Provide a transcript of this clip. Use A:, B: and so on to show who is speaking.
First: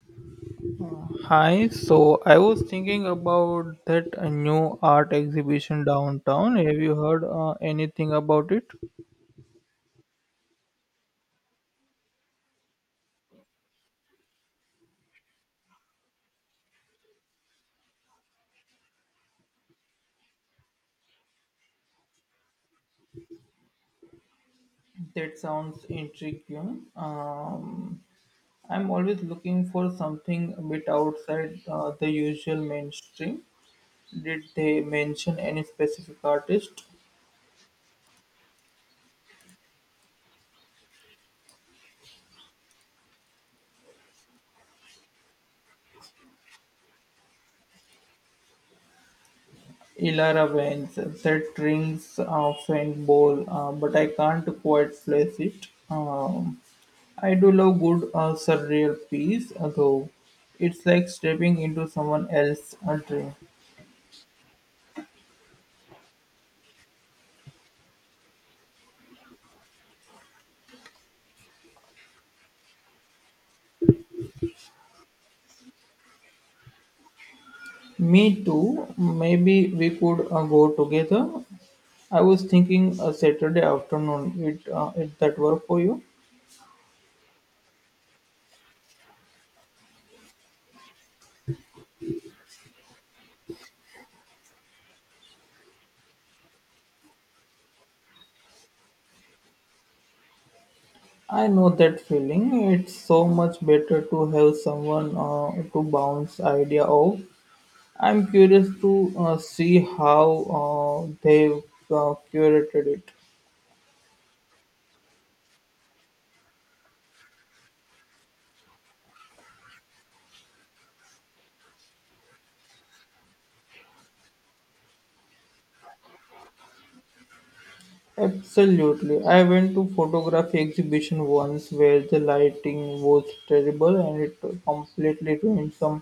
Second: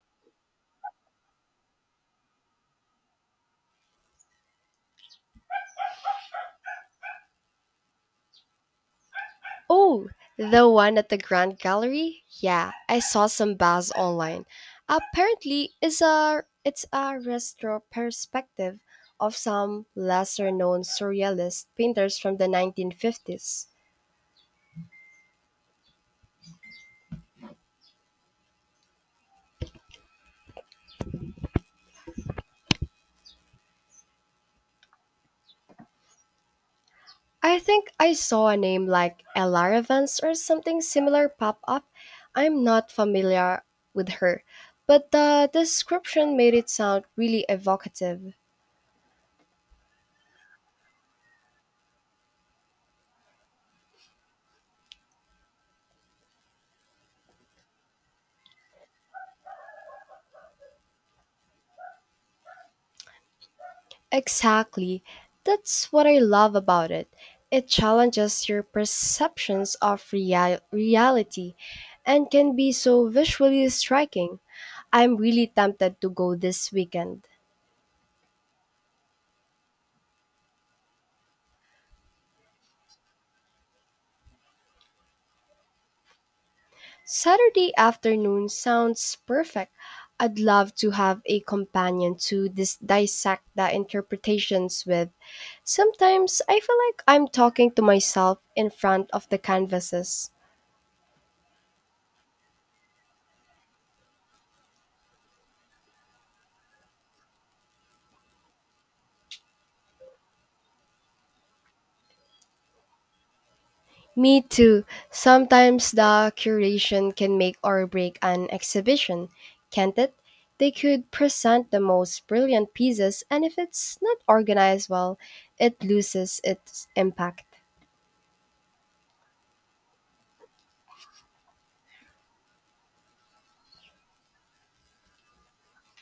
A: Hi, so I was thinking about that new art exhibition downtown. Have you heard anything about it?
B: Oh, the one at the Grand Gallery? Yeah, I saw some buzz online. Apparently, it's a retro perspective of some lesser-known surrealist painters from the 1950s.
A: That sounds intriguing. I'm always looking for something a bit outside the usual mainstream. Did they mention any specific artist?
B: I think I saw a name like Ella Evans or something similar pop up. I'm not familiar with her, but the description made it sound really evocative.
A: Ilara veins that rings off and bowl, but I can't quite place it. I do love good surreal piece, though. It's like stepping into someone else's dream.
B: Exactly. That's what I love about it. It challenges your perceptions of reality and can be so visually striking. I'm really tempted to go this weekend.
A: Me too. Maybe we could go together. I was thinking a Saturday afternoon. It that work for you?
B: Saturday afternoon sounds perfect. I'd love to have a companion to dissect the interpretations with. Sometimes I feel like I'm talking to myself in front of the canvases.
A: I know that feeling. It's so much better to have someone to bounce idea off. I'm curious to see how they've curated it.
B: Me too. Sometimes the curation can make or break an exhibition, can't it? They could present the most brilliant pieces, and if it's not organized well, it loses its impact.
A: Absolutely. I went to photography exhibition once where the lighting was terrible and it completely ruined some